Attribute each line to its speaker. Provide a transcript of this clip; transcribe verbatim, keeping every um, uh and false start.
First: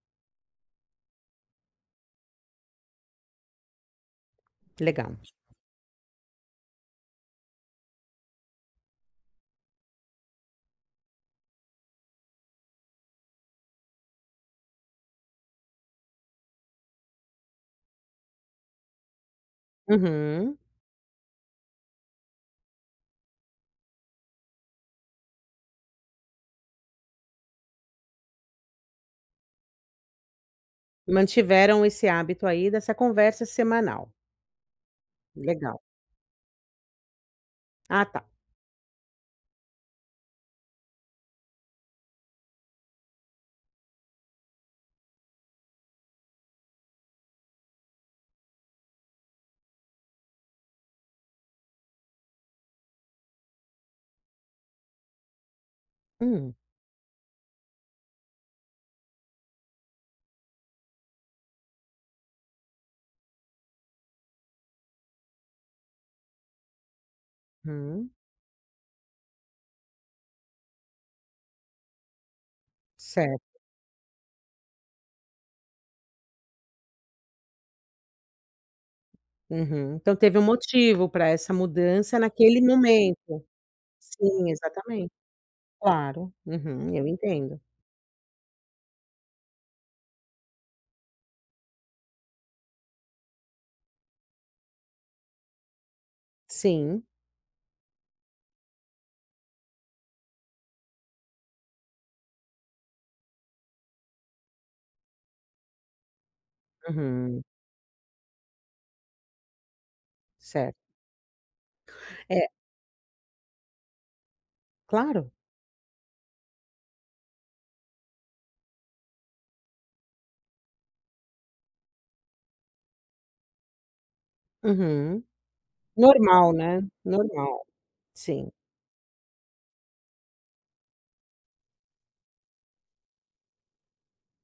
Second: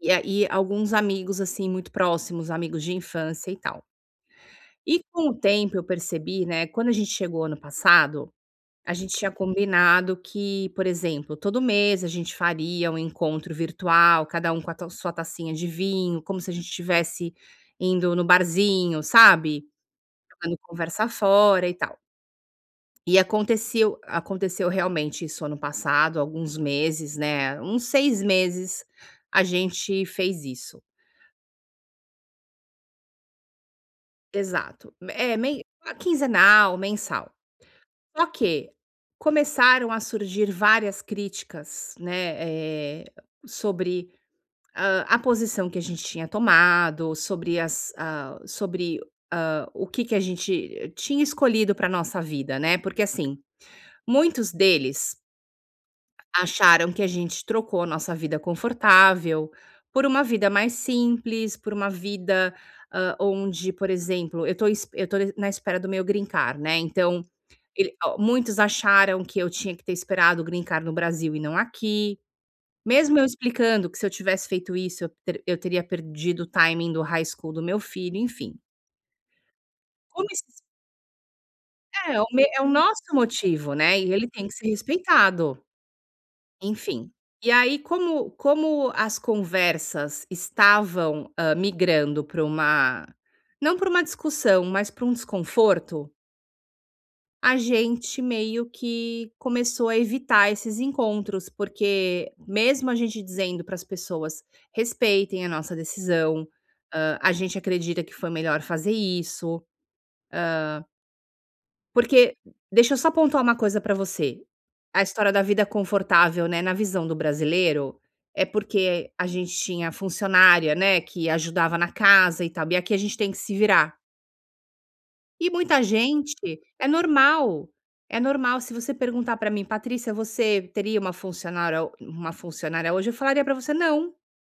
Speaker 1: E a e alguns amigos, assim, muito próximos, amigos de infância e tal.
Speaker 2: Que
Speaker 1: E
Speaker 2: legal.
Speaker 1: com o tempo eu percebi, né, quando a gente chegou ano passado, a gente tinha combinado que, por exemplo, todo mês a gente faria um encontro virtual, cada um com a tal sua tacinha de vinho, como se a gente estivesse indo no barzinho, sabe, jogando
Speaker 2: Uhum.
Speaker 1: conversa fora e tal. E aconteceu aconteceu realmente isso ano passado, alguns meses, né, uns seis meses, a gente fez isso.
Speaker 2: Mantiveram esse hábito aí dessa conversa semanal.
Speaker 1: Exato. Me é, men
Speaker 2: Legal.
Speaker 1: ah, quinzenal, mensal.
Speaker 2: Ah,
Speaker 1: Só
Speaker 2: tá.
Speaker 1: que começaram a surgir várias críticas, né, eh, sobre, ah, a posição que a gente tinha tomado, sobre as ah, sobre, ah, o que que a gente tinha escolhido pra nossa vida, né. Porque, assim, muitos deles
Speaker 2: Hum.
Speaker 1: acharam que a gente trocou a nossa vida confortável, por uma vida mais simples, por uma vida, ah, onde, por exemplo, eu tô es eu tô n na espera do meu greencard, né. Então, el
Speaker 2: Hum.
Speaker 1: ó, muitos acharam que eu tinha que ter esperado o greencard no Brasil e não aqui. Mesmo eu
Speaker 2: Certo.
Speaker 1: explicando que se eu tivesse feito isso, eu teri eu teria perdido o timing do high school do meu filho, enfim.
Speaker 2: Uhum. Então
Speaker 1: Como
Speaker 2: teve um
Speaker 1: es
Speaker 2: motivo pra essa mudança,
Speaker 1: É o me é
Speaker 2: naquele
Speaker 1: o nosso
Speaker 2: momento.
Speaker 1: motivo, né, e ele tem
Speaker 2: Sim,
Speaker 1: que ser
Speaker 2: exatamente.
Speaker 1: respeitado.
Speaker 2: Claro. Uhum. Eu
Speaker 1: Enfim, e
Speaker 2: entendo.
Speaker 1: aí como como as conversas estavam, ah, migrando para uma não para uma discussão, mas para um desconforto
Speaker 2: Sim.
Speaker 1: a gente meio que começou a evitar esses encontros. Porque mesmo a gente dizendo para as pessoas "respeitem a nossa decisão, ah, a
Speaker 2: Uhum.
Speaker 1: gente acredita que foi melhor fazer isso".
Speaker 2: Certo.
Speaker 1: Ah porque
Speaker 2: É
Speaker 1: deixa eu só pontuar uma coisa pra você, a
Speaker 2: Claro.
Speaker 1: história da vida confortável, né, na visão do brasileiro, é porque a gente tinha funcionária, né, que ajudava na casa e tal. E aqui a gente tem que se virar.
Speaker 2: Uhum.
Speaker 1: E muita
Speaker 2: Normal,
Speaker 1: gente
Speaker 2: né.
Speaker 1: é
Speaker 2: Normal.
Speaker 1: normal, é
Speaker 2: Sim.
Speaker 1: normal. Se você perguntar, pra mim, "Patrícia, você teria uma funcionára ou uma funcionária hoje?" Eu falaria pra você: "Não".